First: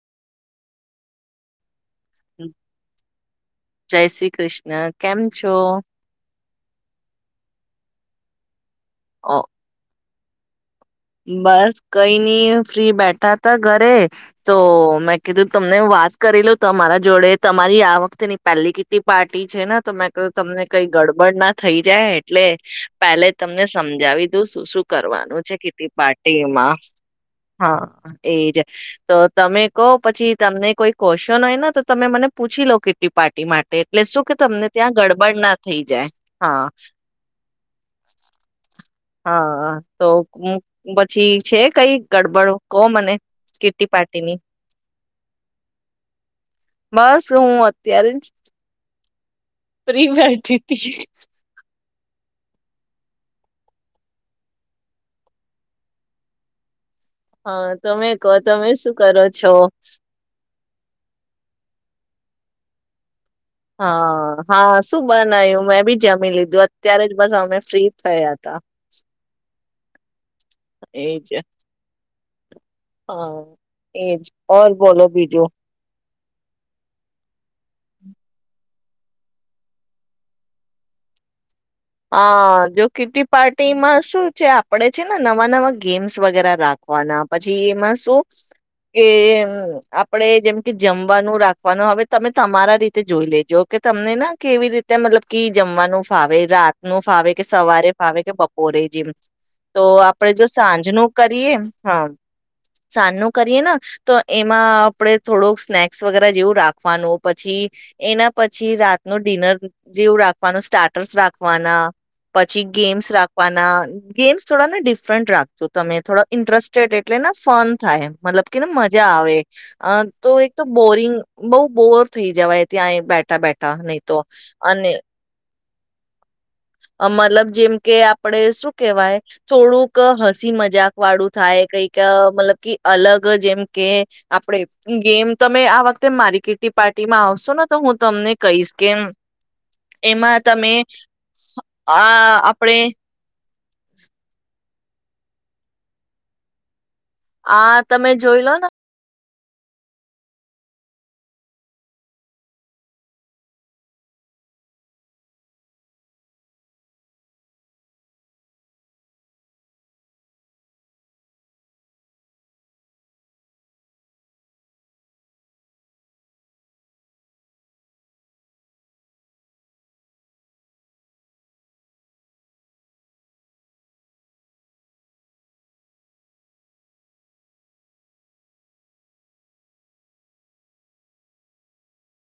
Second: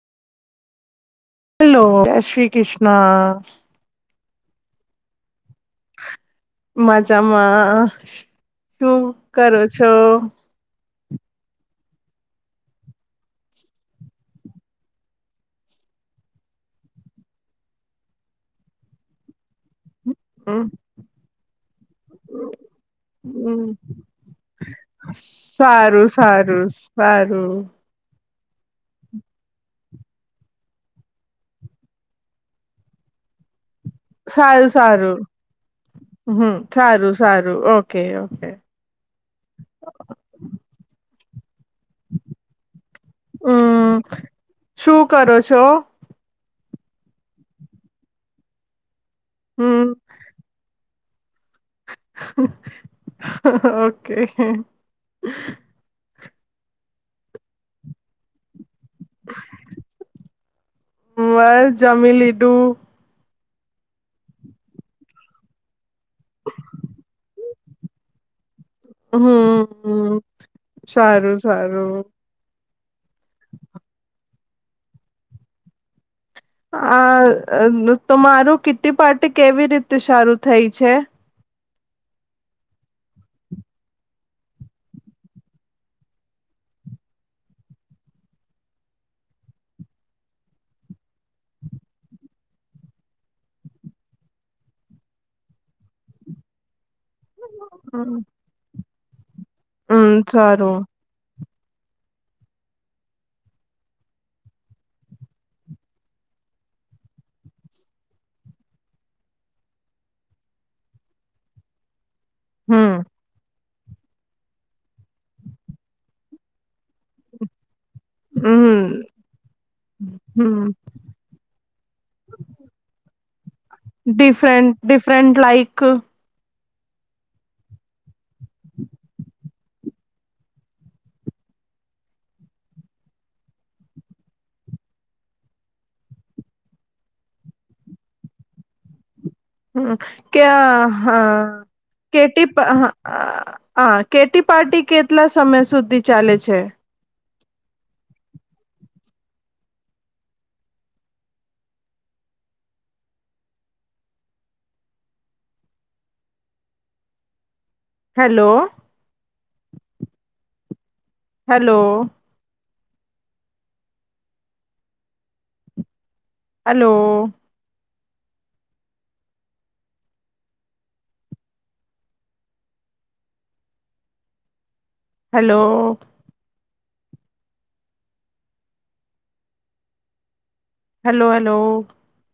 Hello. જય શ્રી કૃષ્ણ. ના કેમ છો મજામાં. શું ઓ કરો છો? બસ કઈ નઈ ફ્રી બેઠા ત ઘરે તો મેં કીધું તમને વાત કરી લઉ તમારા જોડે તમારી આ વખતેની પહેલી કેટલી પાર્ટી છે ને તો મે તમને કઈ ગડબડ ના થઈ જાય એટલે પેલે તમને હમ સમજાવી દઉં શું શું કરવાનું છે કે સારું તેથી સારું સારું. એજ તો તમે કહો પછી તમને કોઈ કવચન હોય ને તો તમે મને પૂછી લો કેટલી પાર્ટી માટે એટલે શું કે તમને સારું ત્યાં સારું ગડબડ ના થઈ જાય હમ હા. સારું સારું ઓકે ઓકે. હા, હા, તો અમ પછી છે કઈ ગડબડ કહો મને કીટ્ટી હમ પાર્ટીની. શું કરો છો? બસ હું અત્યારે જ હમ ફ્રી બેઠી તી. ઓકે. હા તમે કહો તમે શું કરો છો? બસ જમી લીધું. હા, હા શું બનાયું મેં બી જમી લીધું અત્યારે જ બસ અમે ફ્રી થયા હતા. હમ્મ. એજ સારું-સારું. હા એજ ઓર બોલો બીજું. આ અહ તમારું કીટી પાર્ટી કેવી રીતે સારું થઈ છે? અહ જો કીટી પાર્ટીમાં શું છે આપણેે છે ને નવા-નવા ગેમ્સ વગેરા રાખવાના પછી એમાં શું કે આપણેે જેમ કે જમવાનું રાખવાનું, હવે તમે તમારા રીતે જોઈ લેજો ઓકે તમને ના કેવી રીતે મતલબ કે જમવાનું ફાવે રાત નો ફાવે કે સવારે હમ ફાવે કે બપોરે જેમ તો આપડે જો સારું સાંજ નું કરીએ હા. સાંજનું કરીએ ને તો એમાં આપણેે થોડોક સ્નેક્સ વગેરે જેવું રાખવાનું પછી એના પછી રાતનું ડિનર જેવું રાખવાનું સ્ટાર્ટર્સ રાખવાના. પછી હમ ગેમ્સ રાખવાના. ગેમ્સ થોડા ને ડિફરન્ટ રાખજો તમે થોડાઇન્ટરેસ્ટેડ એટલે ન ફોન થાય મતલબ કે ને હમ મજા આવે તો એક તો હમ બોરિંગ બહુ બોર થઈ જવાય ત્યાં બેઠા બેઠા નહી તો અને એક મતલબ જેમ કે આ આપડે શું કેવાય? થોડુંક હસી મજાક વાળું થાય કઈક મતલબ કે અલગ જેમ કે આપડે જેમ તમે આ વખતે મારી કીટી પાર્ટી માં આવશો ને તો હું તમને કહીશ કેમ હમ ક્યા હા. હ આ કેટીપ આપણે હ. હા કેટી પાર્ટી કેટલા સમય સુધી ચાલે છે. આ તમે જોઈ લોને. Hello hello. Hello. Hello. Hello hello.